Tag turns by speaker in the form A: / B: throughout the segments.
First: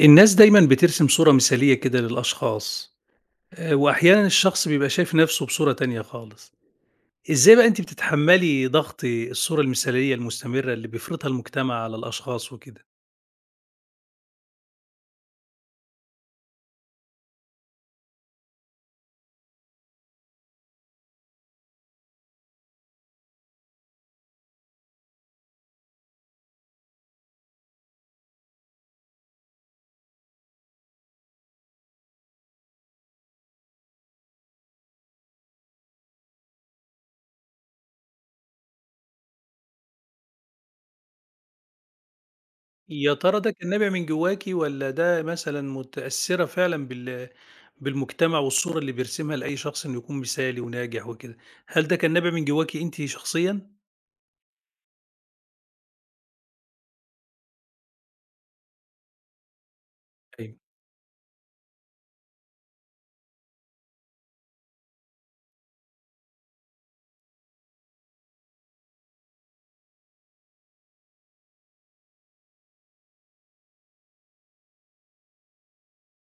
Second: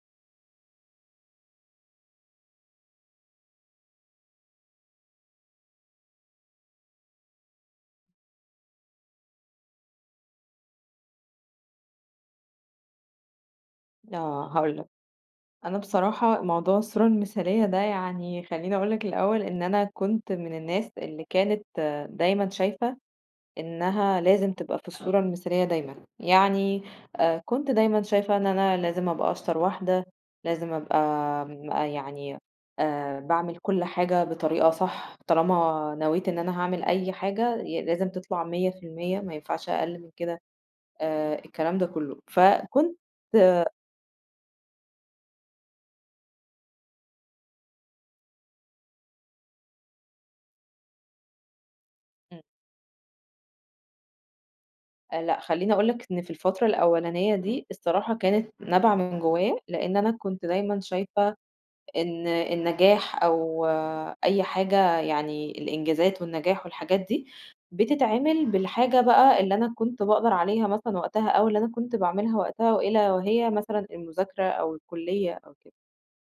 A: الناس دايمًا بترسم صورة مثالية كده للأشخاص، وأحيانًا الشخص بيبقى شايف نَفْسه بصورة تانية خالص، إزاي بقى أنتِ بتتحمّلي ضغط الصورة المثالية المستمرة اللي بيفرضها المجتمع على الأشخاص وكده؟
B: آه، هاقول لك، أنا بصراحة موضوع الصورة المثالية ده يعني خلّيني أقول لك الأول إن أنا كنت من الناس اللي كانت دايمًا شايفة إنها لازم تبقى في الصورة المثالية دايمًا، يعني كنت دايمًا شايفة إن أنا لازم أبقى أشطر واحدة، لازم أبقى م آه، يعني باعمل كل حاجة بطريقة صح، طالما نويت إن أنا هاعمل أي حاجة لازم تطلع 100% ما ينفعش أقل من كده، الكلام ده كله، فكنت.
A: يا ترى ده
B: إمم.
A: كان نابع من جواكِ والّا ده مثلًا متأثّرة فعلًا بالمجتمع والصورة اللي بيرسمها لأي شخص إنه يكون مثالي وناجح وكده، هل ده كان نابع من جواكِ أنتِ شخصيًا؟
B: لأ، خلّيني أقول لك إن في الفترة الأولانية دي الصراحة كانت نابعة من جوايا، لإن أنا كنت
A: أيوه،
B: دايمًا شايفة إن النجاح أو أي حاجة يعني الإنجازات والنجاح والحاجات دي، بتتعمل بالحاجة بقى اللي أنا كنت باقدر عليها مثلًا وقتها أو اللي أنا كنت باعملها وقتها وإلا وهي مثلًا المذاكرة أو الكلية أو كده.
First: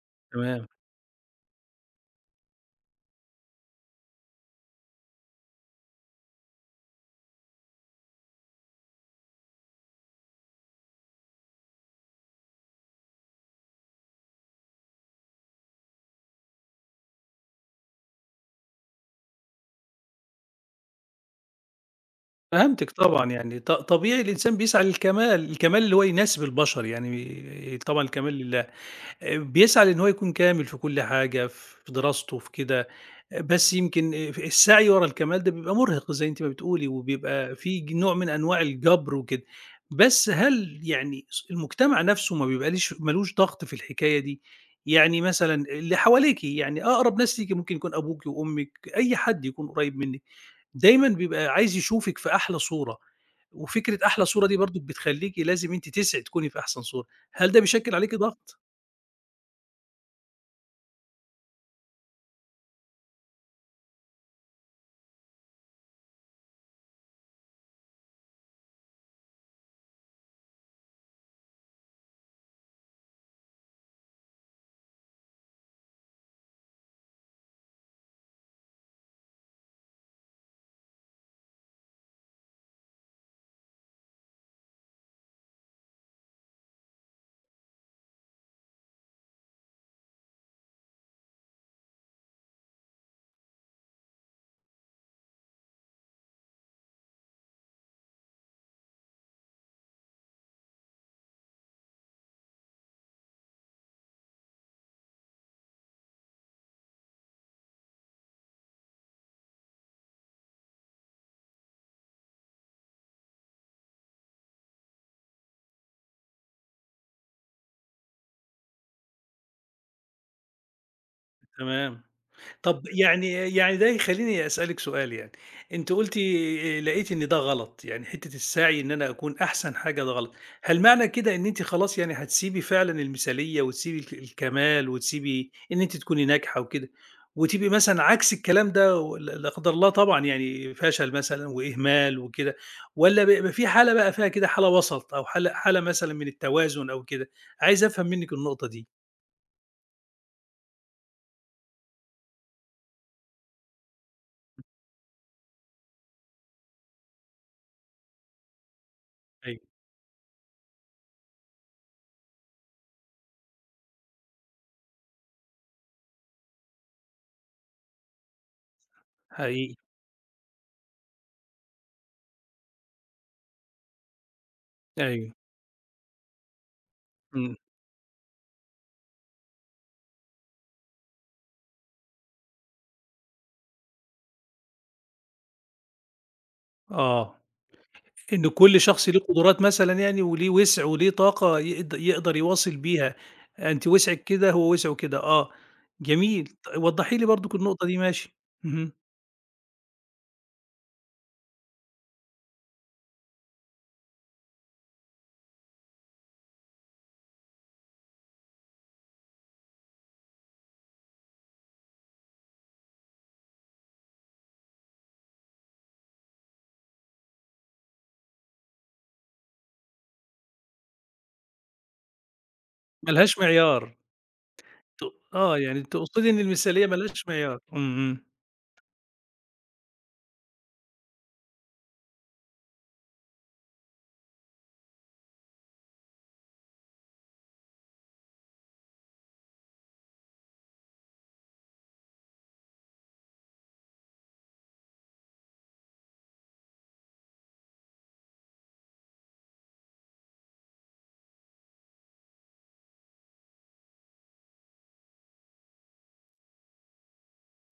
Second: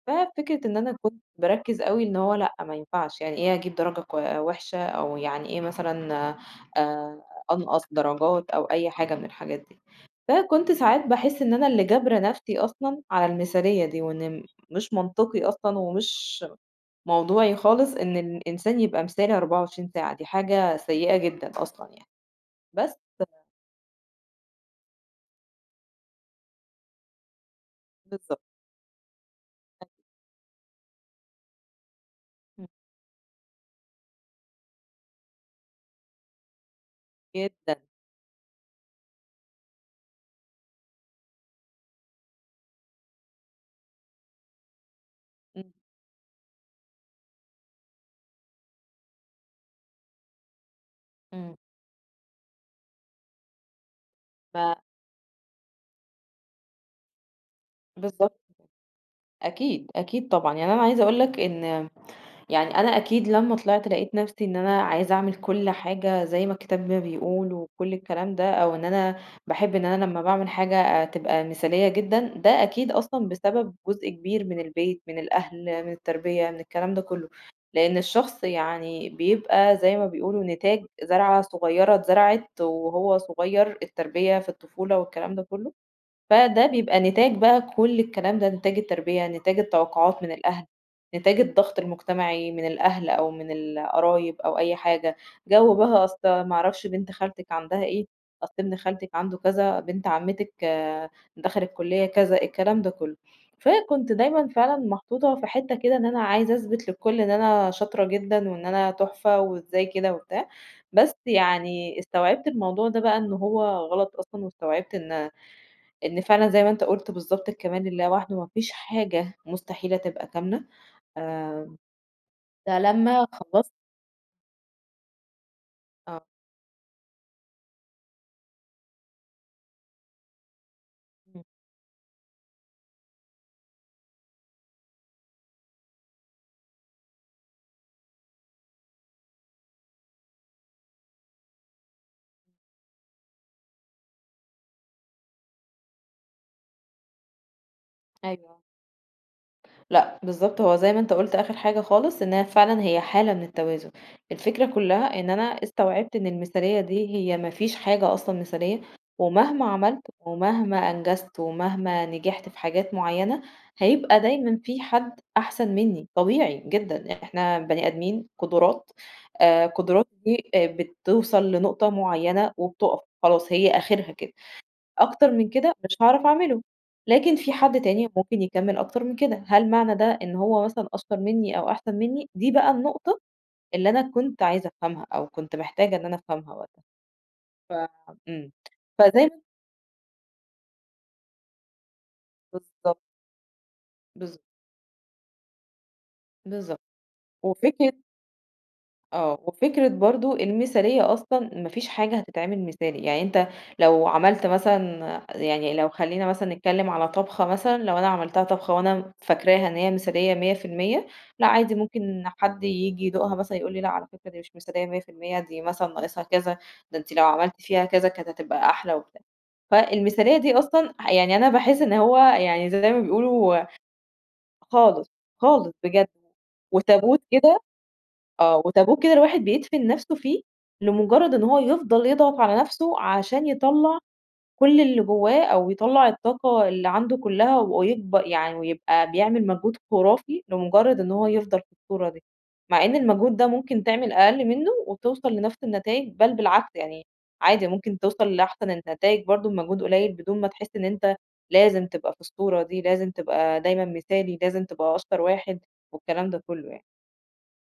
B: ففكرة
A: تمام.
B: إن أنا كنت باركّز أوي إن هو لأ، ما ينفعش، يعني إيه أجيب درجة كوي وِحشة أو يعني إيه مثلًا آآ أنقص درجات أو أي حاجة من الحاجات دي. فكنت ساعات باحس إن أنا اللي جابرة نَفْسي أصلًا على المثالية دي، وإن مش منطقي أصلًا ومش موضوعي خالص إن الإنسان يبقى مثالي 24 ساعة، دي حاجة سيئة جدًا أصلًا يعني.
A: فهمتِك
B: بس
A: طبعًا، يعني طبيعي الإنسان بيسعى للكمال، الكمال اللي هو يناسب البشر يعني طبعًا الكمال
B: بالضبط،
A: لله، بيسعى لإن هو يكون كامل في كل حاجة، في دراسته في
B: إمم.
A: كده، بس يمكن السعي ورا الكمال ده بيبقى مرهق زي أنتِ ما بتقولي، وبيبقى
B: جدًا،
A: في نوع من أنواع الجبر وكده، بس هل يعني المجتمع نفسه ما لوش ضغط في الحكاية دي؟ يعني مثلًا
B: إمم،
A: اللي حواليكِ يعني أقرب ناس ليكِ ممكن يكون أبوكِ وأمِك، أي حد يكون قريب منِّك. دايمًا بيبقى
B: إمم.
A: عايز يشوفِك في أحلى صورة، وفكرة أحلى صورة دي
B: ما
A: برضه بتخلّيكِ لازم أنتِ تسعي تكوني في أحسن صورة، هل ده بيشكِّل عليكِ
B: بالضبط،
A: ضغط؟
B: أكيد، أكيد طبعًا. يعني أنا عايزة أقول لك إن يعني أنا أكيد لمّا طلعت لقيت نفسي إن أنا عايزة أعمل كل حاجة زي ما الكتاب ما بيقول وكل الكلام ده، أو إن أنا باحب إن أنا لمّا باعمل حاجة تبقى مثالية جدًا، ده أكيد أصلًا بسبب جزء كبير من البيت، من الأهل، من التربية، من الكلام ده كله، لإن الشخص يعني بيبقى زي ما بيقولوا نتاج زرعة صغيرة اتزرعت وهو صغير، التربية في الطفولة والكلام ده كله. فده بيبقى نتاج بقى كل الكلام ده، نتاج التربية، نتاج التوقعات من الأهل، نتاج الضغط المجتمعي من الأهل أو من القرايب أو أي حاجة، جو بقى أصل ما أعرفش بنت خالتِك عندها إيه، أصل ابن خالتِك عنده كذا، بنت عمتِك دخلت كلية كذا، الكلام ده كله. فكنت دايمًا فعلًا محطوطة في حتة كده إن أنا عايزة أثبت للكل إن أنا شاطرة جدًا وإن أنا تحفة وإزاي كده وبتاع، بس يعني استوعبت الموضوع ده بقى إن هو غلط أصلًا واستوعبت إن فعلًا زي ما أنت قُلت بالضبط الكمال لله وحده، ما فيش حاجة مستحيلة تبقى كاملة. آآ
A: تمام.
B: ده
A: طب
B: لمّا
A: يعني
B: خلّصت.
A: يعني ده يخلّيني أسألِك سؤال يعني، أنتِ قُلتِ
B: آه،
A: لقيتِ إن ده غلط، يعني حتّة السعي إن أنا أكون أحسن حاجة ده غلط، هل معنى كده
B: إمم،
A: إن أنتِ خلاص يعني هتسيبي فعلًا المثالية وتسيبي الكمال وتسيبي إن أنتِ تكوني ناجحة وكده، وتبقي مثلًا عكس الكلام ده لا لا قدر الله طبعًا يعني فشل مثلًا وإهمال وكده، والّا بيبقى في حالة بقى فيها كده حالة وسط أو حالة مثلًا من التوازن أو كده؟ عايز أفهم منِّك
B: أيوه.
A: النقطة دي.
B: لأ، بالضبط هو زي ما أنت قُلت آخر حاجة خالص، إنها فعلًا هي حالة من التوازن، الفكرة كلّها إن أنا استوعبت إن المثالية دي هي ما فيش حاجة أصلًا مثالية،
A: أيوه.
B: ومهما عملت ومهما أنجزت ومهما نجحت في حاجات معيّنة، هيبقى دايمًا في حد أحسن منّي، طبيعي جدًا، إحنا بني آدمين قدرات،
A: حقيقي،
B: قدرات دي بتوصل لنقطة معيّنة وبتُقف، خلاص هي آخرها كده. أكتر
A: أيوه،
B: من كده مش هاعرف أعمله، لكن في
A: إمم،
B: حد تاني ممكن يكمّل أكتر من كده، هل معنى ده إن هو مثلًا أشطر منّي أو أحسن منّي؟ دي بقى النقطة اللي أنا كنت عايزة أفهمها أو كنت محتاجة إن أنا أفهمها وقتها،
A: آه.
B: ف
A: إن
B: إمم،
A: كل شخص ليه
B: فزي ما
A: قدرات مثلًا يعني وليه وسع وليه طاقة يقدر يواصل
B: بالضبط،
A: بيها، أنتِ وسعِك
B: بالضبط،
A: كده، هو وسعه كده، آه، جميل،
B: بالضبط،
A: وضّحي لي برضُك النقطة
B: وفكرة
A: دي ماشي، اهم،
B: وفكرة برضه المثالية أصلًا ما فيش حاجة هتتعمل مثالي، يعني أنت لو عملت مثلًا يعني لو خلّينا مثلًا نتكلم على طبخة مثلًا، لو أنا عملتها طبخة وأنا فاكراها إن هي مثالية 100%، لأ، عادي ممكن حد ييجي يدوقها مثلًا يقول لي: "لأ، على فكرة دي مش مثالية 100% دي مثلًا ناقصها كذا، ده أنتِ لو عملتِ فيها كذا كانت هتبقى أحلى." وبتاع. فالمثالية دي أصلًا يعني أنا باحس إن هو يعني زي ما
A: ما لهاش
B: بيقولوا
A: معيار، ت
B: خالص،
A: آه،
B: خالص
A: يعني
B: بجد.
A: تقصدي إن المثالية ما
B: وتابوت
A: لهاش معيار،
B: كده
A: إمم، إمم.
B: آه، وتابوه كده الواحد بيدفن نفسه فيه، لمجرد إن هو يفضل يضغط على نفسه عشان يطلّع كل اللي جوّاه أو يطلّع الطاقة اللي عنده كلّها يعني ويبقى بيعمل مجهود خرافي لمجرد إن هو يفضل في الصورة دي، مع إن المجهود ده ممكن تعمل أقل منّه وتوصل لنفس النتايج بل بالعكس يعني عادي ممكن توصل لأحسن النتايج برضه بمجهود قليل بدون ما تحس إن أنت لازم تبقى في الصورة دي، لازم تبقى دايمًا مثالي، لازم تبقى أشطر واحد والكلام ده كلّه يعني.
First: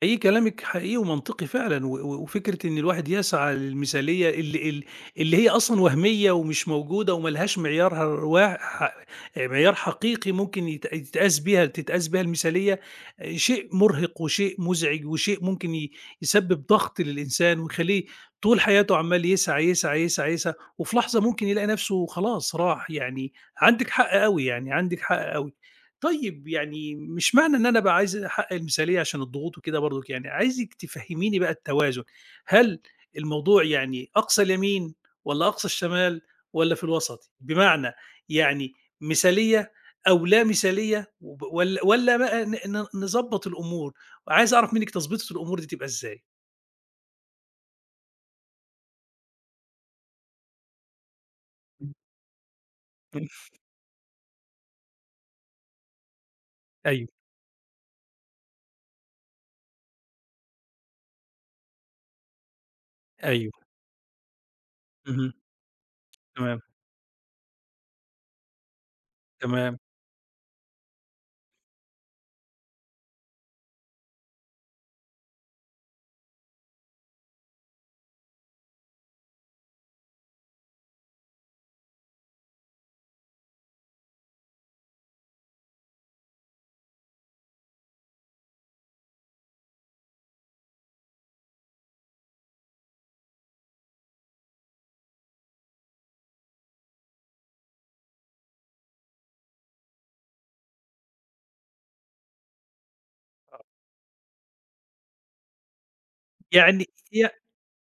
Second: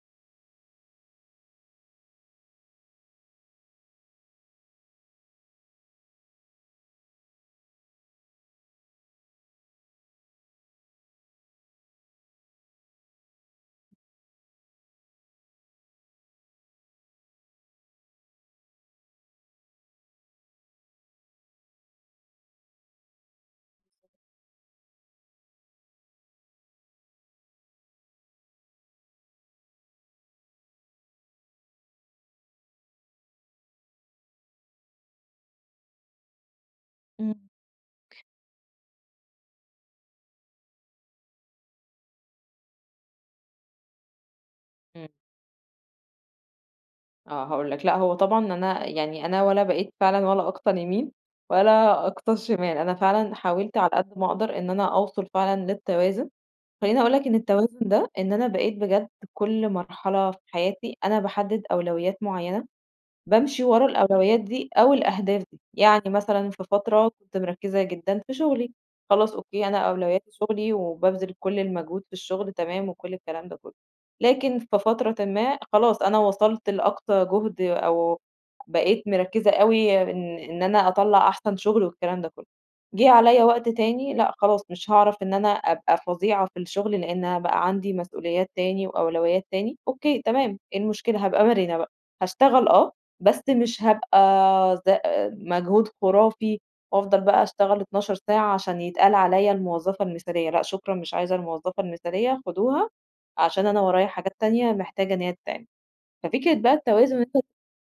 A: حقيقي كلامِك حقيقي ومنطقي فعلًا، و و وفكرة إن الواحد يسعى للمثالية اللي اللي هي أصلًا وهمية ومش موجودة وما لهاش معيارها الوا ح معيار حقيقي ممكن يتقاس بيها تتقاس بيها المثالية، آه، شيء مرهق وشيء مزعج وشيء ممكن يسبب ضغط للإنسان ويخلّيه طول حياته عمّال يسعى، يسعى، يسعى، يسعى، وفي لحظة ممكن يلاقي نفسه خلاص راح، يعني عندِك حق أوي، يعني عندِك حق أوي. طيب يعني مش معنى إن أنا بقى عايز أحقق المثالية عشان الضغوط وكده برضُك يعني، عايزِك تفهّميني بقى التوازن، هل الموضوع يعني أقصى اليمين والّا أقصى الشمال والّا في الوسط؟
B: إمم.
A: بمعنى يعني مثالية أو لا مثالية والّا بقى ن ن نضبّط الأمور، عايز أعرف منِّك
B: إمم.
A: تضبيطة الأمور دي تبقى إزاي؟
B: آه، هاقول لك، لأ هو طبعًا يعني أنا ولا بقيت فعلًا ولا أقطن يمين ولا أقطن شمال، أنا فعلًا حاولت على قد ما أقدر إن أنا أوصل فعلًا للتوازن، خلّيني
A: أيوه،
B: أقول لك إن التوازن ده إن أنا بقيت بجد كل مرحلة في حياتي أنا باحدد أولويات معيّنة
A: أيوه،
B: بامشي ورا الأولويات دي أو
A: اهم،
B: الأهداف دي، يعني مثلًا
A: تمام،
B: في فترة كنت مركّزة جدًا في شغلي، خلاص أوكي
A: تمام.
B: أنا أولوياتي شغلي وبابذل كل المجهود في الشغل تمام وكل الكلام ده كله، لكن في فترة ما خلاص أنا وصلت لأقصى جهد أو بقيت مركّزة أوي إن أنا أطلّع أحسن شغل والكلام ده كله، جِه عليَّ وقت تاني لأ خلاص مش هاعرف إن أنا أبقى فظيعة في الشغل لإن بقى عندي مسؤوليات تاني وأولويات تاني، أوكي تمام إيه المشكلة هابقى مرنة بقى، هاشتغل بس مش هابقى ز مجهود خرافي وأفضل بقى أشتغل 12 ساعة عشان يتقال عليَّ الموظفة المثالية، لأ شكرًا مش عايزة الموظفة المثالية خدوها عشان أنا ورايا حاجات تانية محتاجة إن هي تتعمل، ففكرة بقى
A: يعني
B: التوازن اللي
A: إيه
B: أنت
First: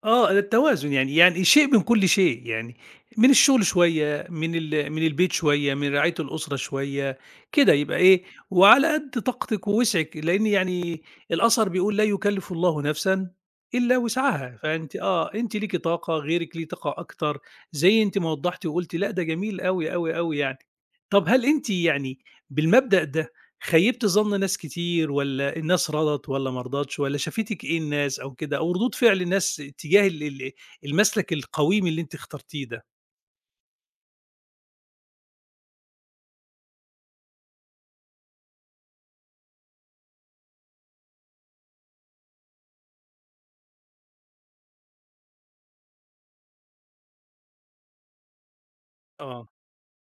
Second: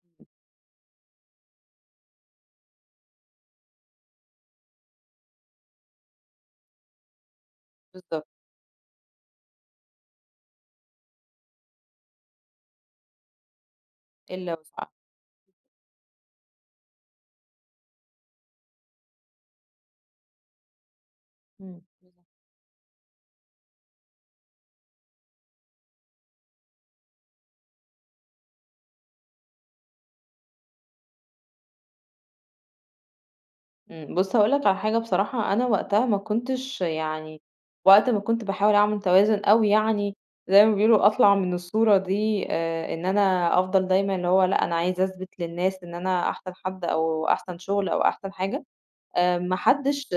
A: آه، التوازن يعني يعني شيء من كل شيء، يعني من الشغل شوية، من البيت شوية، من رعاية الأسرة شوية، كده يبقى إيه،
B: بالضبط،
A: وعلى قد طاقتِك ووسعِك، لإن يعني الأثر بيقول لا يكلّف الله نفسًا إلا
B: اللَّا
A: وسعها،
B: وسعها،
A: فأنتِ آه، أنتِ ليكِ طاقة، غيرِك ليه طاقة أكتر، زي أنتِ ما وضّحتِ وقُلتِ لأ، ده جميل أوي، أوي، أوي يعني. طَب هل أنتِ
B: إمم.
A: يعني بالمبدأ ده خيّبتِ ظَن ناس كتير والّا الناس رضت والّا ما رضتش والّا شافتِك إيه الناس أو كده، أو ردود فعل الناس تجاه ال ال المسلك القويم اللي أنتِ اخترتيه ده؟
B: إمم، بُص هاقول لك على حاجة بصراحة، أنا وقتها ما كنتش يعني وقت ما كنت باحاول أعمل توازن أو يعني زي ما بيقولوا أطلع من الصورة دي إن أنا أفضل دايمًا اللي هو لأ، أنا عايزة أثبت للناس إن أنا أحسن حد أو أحسن شغل أو أحسن حاجة،
A: آه،
B: ما حدش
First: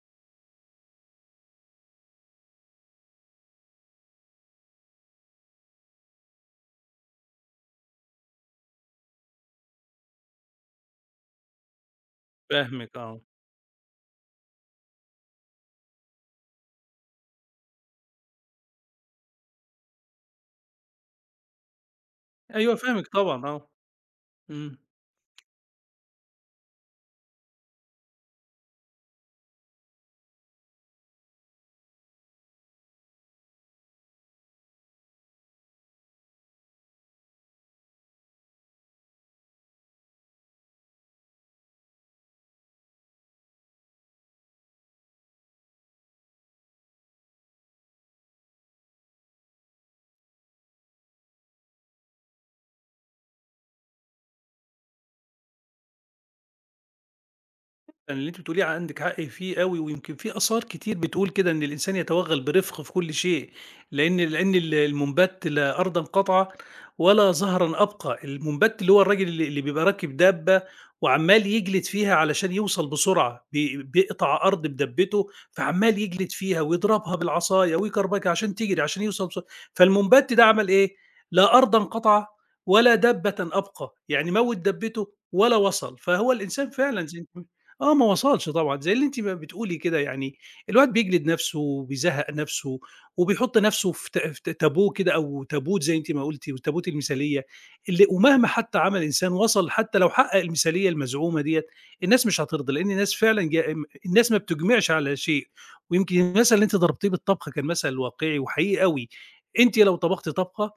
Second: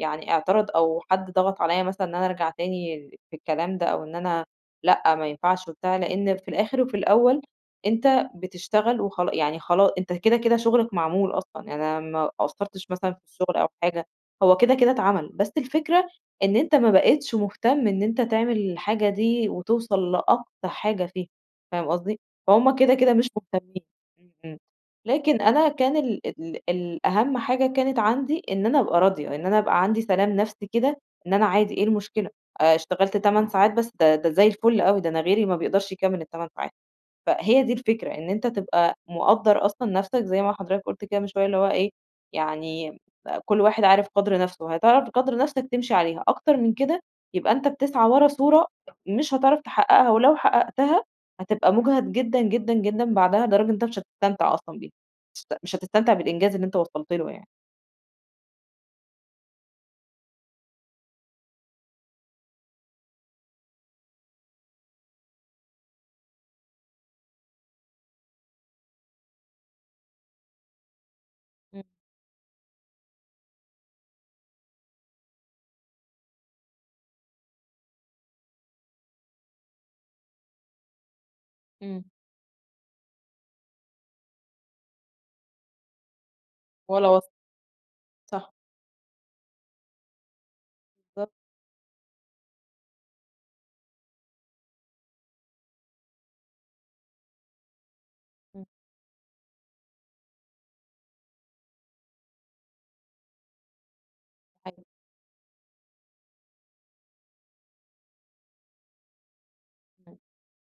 B: يعني اعترض أو حد ضغط عليّا مثلًا إن أنا أرجع تاني في الكلام ده أو إن أنا لأ، ما ينفعش وبتاع، لإن في الآخر وفي الأول أنت بتشتغل يعني خلا أنت كده، كده شغلك معمول أصلًا، يعني أنا ما قصّرتش
A: فاهمِك
B: مثلًا
A: آه.
B: في الشغل أو حاجة، هو كده، كده اتعمل، بس الفكرة إن أنت ما بقيتش مهتم إن أنت تعمل الحاجة دي وتوصل لأقصى حاجة فيها، فاهم قصدي؟
A: أيوه
B: فهُم كده،
A: فاهمِك
B: كده مش
A: طبعًا آه.
B: مهتمين. إمم، إمم.
A: إمم.
B: لكن أنا كان ال ال الأهم حاجة كانت عندي إن أنا أبقى راضية، إن أنا أبقى عندي سلام نفسي كده، إن أنا عادي إيه المشكلة، اشتغلت 8 ساعات بس ده زي الفل أوي، ده أنا غيري ما بيقدرش يكمّل ال8 ساعات. فهي دي الفكرة، إن أنت تبقى مقدّر أصلًا نَفْسك زي ما حضرتك قُلت كده من شوية، اللي هو إيه، يعني كل واحد عارف قدْر نَفْسه، هتعرف قدْر نَفْسك تمشي عليها، أكتر من كده يبقى أنت بتسعى ورا صورة مش هتعرف تحقّقها، ولو حققتها هتبقى مُجهد جدًا، جدًا، جدًا بعدها لدرجة إن أنت مش هتستمتع أصلًا بيها، مش هتستمتع بالإنجاز اللي أنت وصلت له يعني.
A: اللي أنتِ بتقوليه عندِك حق فيه أوي، ويمكن في آثار كتير بتقول كده إن الإنسان يتوغّل برفق في كل شيء، لأن المنبت لا أرضًا قطع ولا زهرًا أبقى، المنبت اللي هو الراجل اللي بيبقى راكب دابة وعمّال
B: إمم،
A: يجلد فيها علشان يوصل بسرعة، بيقطع أرض بدبته فعمّال يجلد فيها ويضربها بالعصاية ويكربجها عشان تجري عشان يوصل بسرعة، فالمنبت ده عمل إيه؟ لا أرضًا
B: إمم،
A: قطع ولا دابةً أبقى، يعني موّت دبته ولا وصل، فهو الإنسان فعلًا
B: ولا
A: زي
B: وصْل،
A: ما وصلش
B: صح،
A: طبعًا، زي اللي أنتِ بتقولي كده يعني، الواحد بيجلد
B: بالضبط،
A: نَفْسه وبيزهّق نَفْسه وبيحُط نَفْسه في تابوه كده أو تابوت زي أنتِ ما قُلتِ وتابوت المثالية، اللي ومهما
B: إمم،
A: حتى عمل إنسان وصل حتى لو حقق المثالية المزعومة ديّة، الناس مش هترضى، لإن الناس فعلًا ج م الناس ما
B: أيوه،
A: بتُجمعش على شيء، ويمكن المثل اللي أنتِ ضربتيه بالطبخة كان مثل واقعي وحقيقي أوي، أنتِ لو
B: إمم،
A: طبختِ طبخة،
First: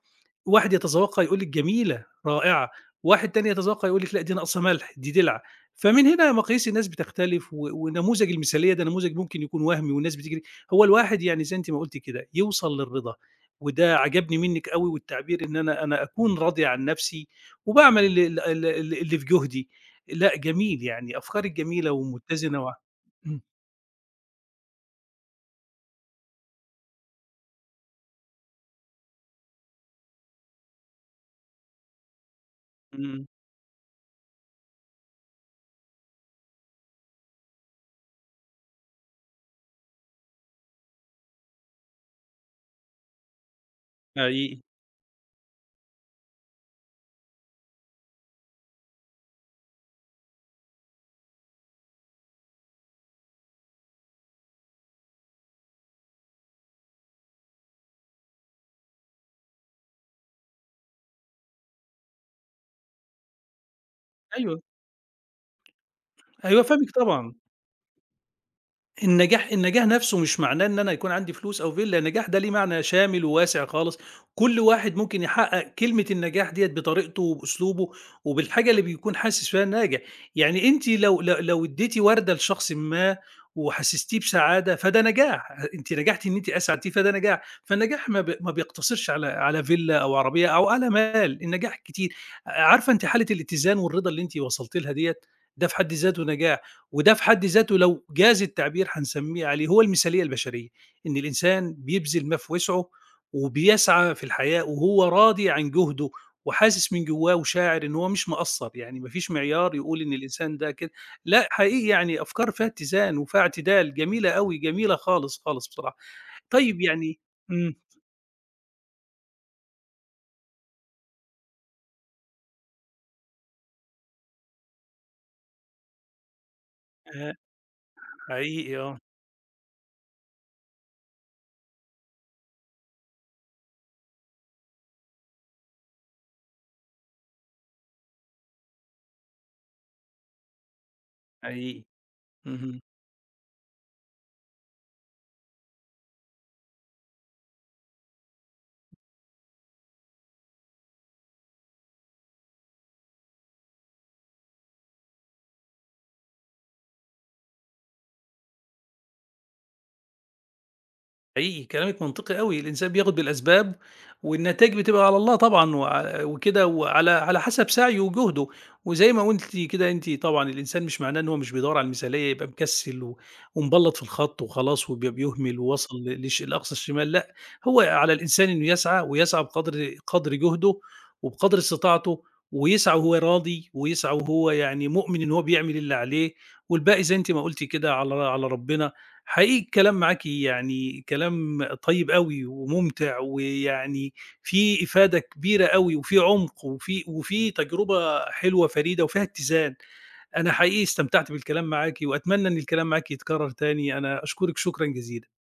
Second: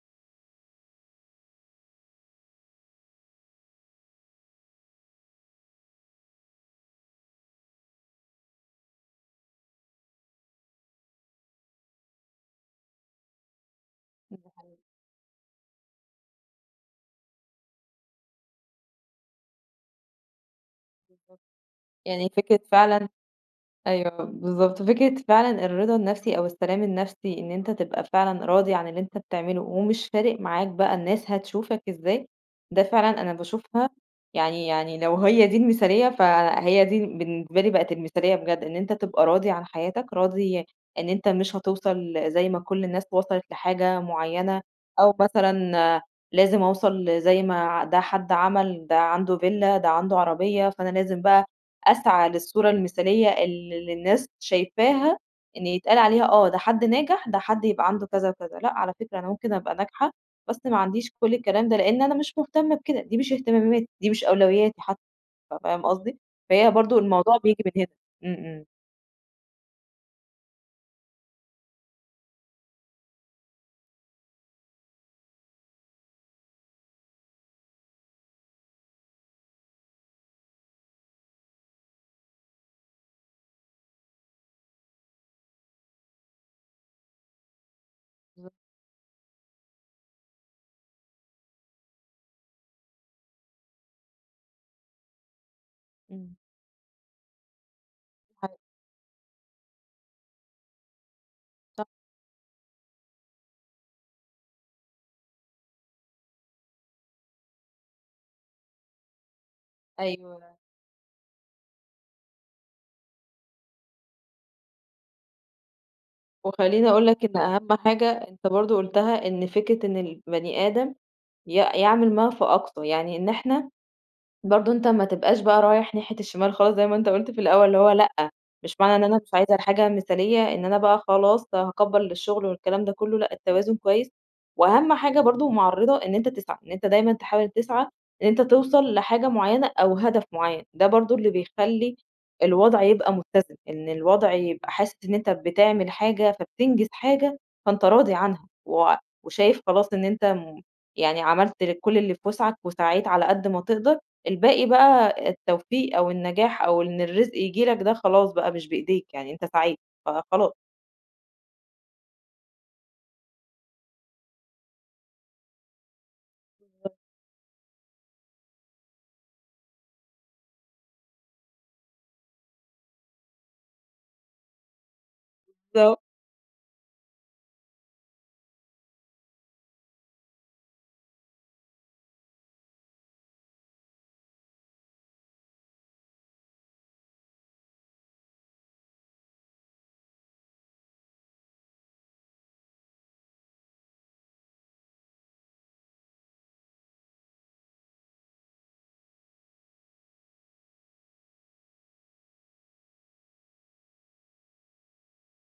A: واحد يتذوقها يقول لِك جميلة، رائعة، واحد تاني يتذوقها يقول لِك لأ دي ناقصة ملح، دي دلع، فمن هنا مقاييس الناس بتختلف ونموذج المثالية ده نموذج ممكن يكون وهمي والناس بتجري هو الواحد يعني زي أنتِ ما قُلتِ كده، يوصل للرضا، وده عجبني
B: ده
A: منِّك
B: حقيقي.
A: أوي والتعبير إن أنا أكون راضي عن نَفْسي وباعمل ال ال ال ال اللي في جُهدي. لأ جميل، يعني أفكارِك جميلة
B: يعني فكرة
A: ومتّزنة
B: فعلًا
A: إمم.
B: أيوه، بالضبط. فكرة فعلًا الرضا النفسي أو السلام النفسي إن أنت تبقى فعلًا راضي عن اللي أنت بتعمله ومش فارق معاك بقى الناس هتشوفك إزاي، ده فعلًا
A: إمم.
B: أنا باشوفها يعني يعني لو هي دي المثالية، فهي دي بالنسبة لي بقت المثالية بجد، إن أنت تبقى راضي عن حياتك، راضي إن أنت مش هتوصل زي ما كل الناس وصلت لحاجة
A: حقيقي.
B: معيّنة أو مثلًا لازم أوصل زي ما ده حد عمل، ده عنده فيلا، ده عنده عربية، فأنا لازم بقى أسعى للصورة المثالية اللي الناس شايفاها إن يتقال عليها ده حد ناجح، ده حد يبقى عنده كذا وكذا، لأ على فكرة أنا ممكن أبقى ناجحة بس ما عنديش كل الكلام ده، لإن أنا مش مهتمة بكده، دي مش اهتماماتي، دي مش
A: أيوه.
B: أولوياتي حتى، فاهم قصدي؟
A: أيوه
B: فهي
A: فاهمِك
B: برضه
A: طبعًا.
B: الموضوع بييجي من هنا. إمم، إمم.
A: النجاح النجاح نفسه مش معناه إن أنا يكون عندي فلوس أو فيلا، النجاح ده ليه معنى شامل وواسع خالص، كل واحد ممكن يحقق كلمة النجاح ديّة بطريقته وبأسلوبه وبالحاجة اللي بيكون حاسس فيها ناجح، يعني أنتِ لو اديتِ وردة لشخص ما وحسستيه بسعادة فده نجاح، أنتِ نجحتِ إن أنتِ أسعدتيه فده نجاح، فالنجاح ما
B: بالضبط،
A: بيقتصرش على على فيلا أو عربية أو على مال، النجاح كتير، عارفة أنتِ حالة الاتزان والرضا اللي أنتِ وصلتِ لها ديّة، ده في حد ذاته
B: إمم.
A: نجاح. وده في حد ذاته لو جاز
B: حلو،
A: التعبير هنسميه عليه هو المثالية البشرية، إن الإنسان
B: صح،
A: بيبذل ما في وسعه وبيسعى في الحياة وهو راضي عن جهده وحاسس من جواه وشاعر إن هو مش مقصّر، يعني ما فيش معيار يقول إن
B: أيوه.
A: الإنسان ده كده، لأ حقيقي يعني أفكار فيها اتزان وفيها اعتدال جميلة أوي، جميلة خالص، خالص بصراحة. طيب
B: وخلّيني أقول
A: يعني
B: لك إن أهم
A: إمم،
B: حاجة أنت برضه قُلتها، إن فكرة إن البني آدم ي يعمل ما فأقصى، يعني إن إحنا برضه أنت ما تبقاش بقى رايح ناحية الشمال خالص زي ما أنت
A: آآ
B: قُلت في الأول، اللي هو لأ، مش
A: حقيقي
B: معنى
A: آه،
B: إن أنا مش عايزة الحاجة مثالية إن أنا بقى خلاص هاكبّر للشغل والكلام ده كلّه، لأ، التوازن كويس، وأهم حاجة برضه معرّضة إن أنت تسعى، إن أنت دايمًا تحاول تسعى إن أنت توصل لحاجة معيّنة أو هدف معيّن، ده برضه اللي
A: حقيقي.
B: بيخلّي
A: اهم.
B: الوضع يبقى متّزن، إن الوضع يبقى حاسس إن أنت بتعمل حاجة فبتنجز حاجة فأنت راضي عنها، وشايف خلاص إن أنت يعني عملت كل اللي في وسعك وسعيت على قد ما تقدر. الباقي بقى التوفيق أو النجاح أو إن الرزق ييجي لك ده خلاص بقى مش بإيديك، يعني أنت سعيد فخلاص.
A: حقيقي كلامِك منطقي أوي، الإنسان بياخد بالأسباب والنتايج بتبقى على الله طبعًا وكده وعلى على حسب سعيه وجهده، وزي ما قُلتِ كده أنتِ طبعًا الإنسان مش معناه إن هو مش بيدوّر على المثالية يبقى مكسّل ومبلّط في الخط وخلاص بيهمل ووصل
B: بالضبط.
A: ل لش لأقصى الشمال، لأ، هو على الإنسان إنه يسعى ويسعى بقدر جهده وبقدر استطاعته، ويسعى وهو راضي ويسعى وهو يعني مؤمن إن هو بيعمل اللي عليه، والباقي زي أنتِ ما قُلتِ كده على على ربنا. حقيقي الكلام معاكِ يعني كلام طيب أوي وممتع، ويعني في إفادة كبيرة أوي وفي عمق وفي تجربة حلوة فريدة وفيها اتزان. أنا حقيقي استمتعت بالكلام معاكِ وأتمنى إن الكلام معاكِ يتكرر تاني، أنا أشكرِك شكرًا جزيلًا.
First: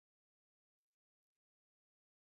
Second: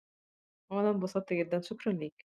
B: وأنا انبسطت جدًا، شكرًا ليك.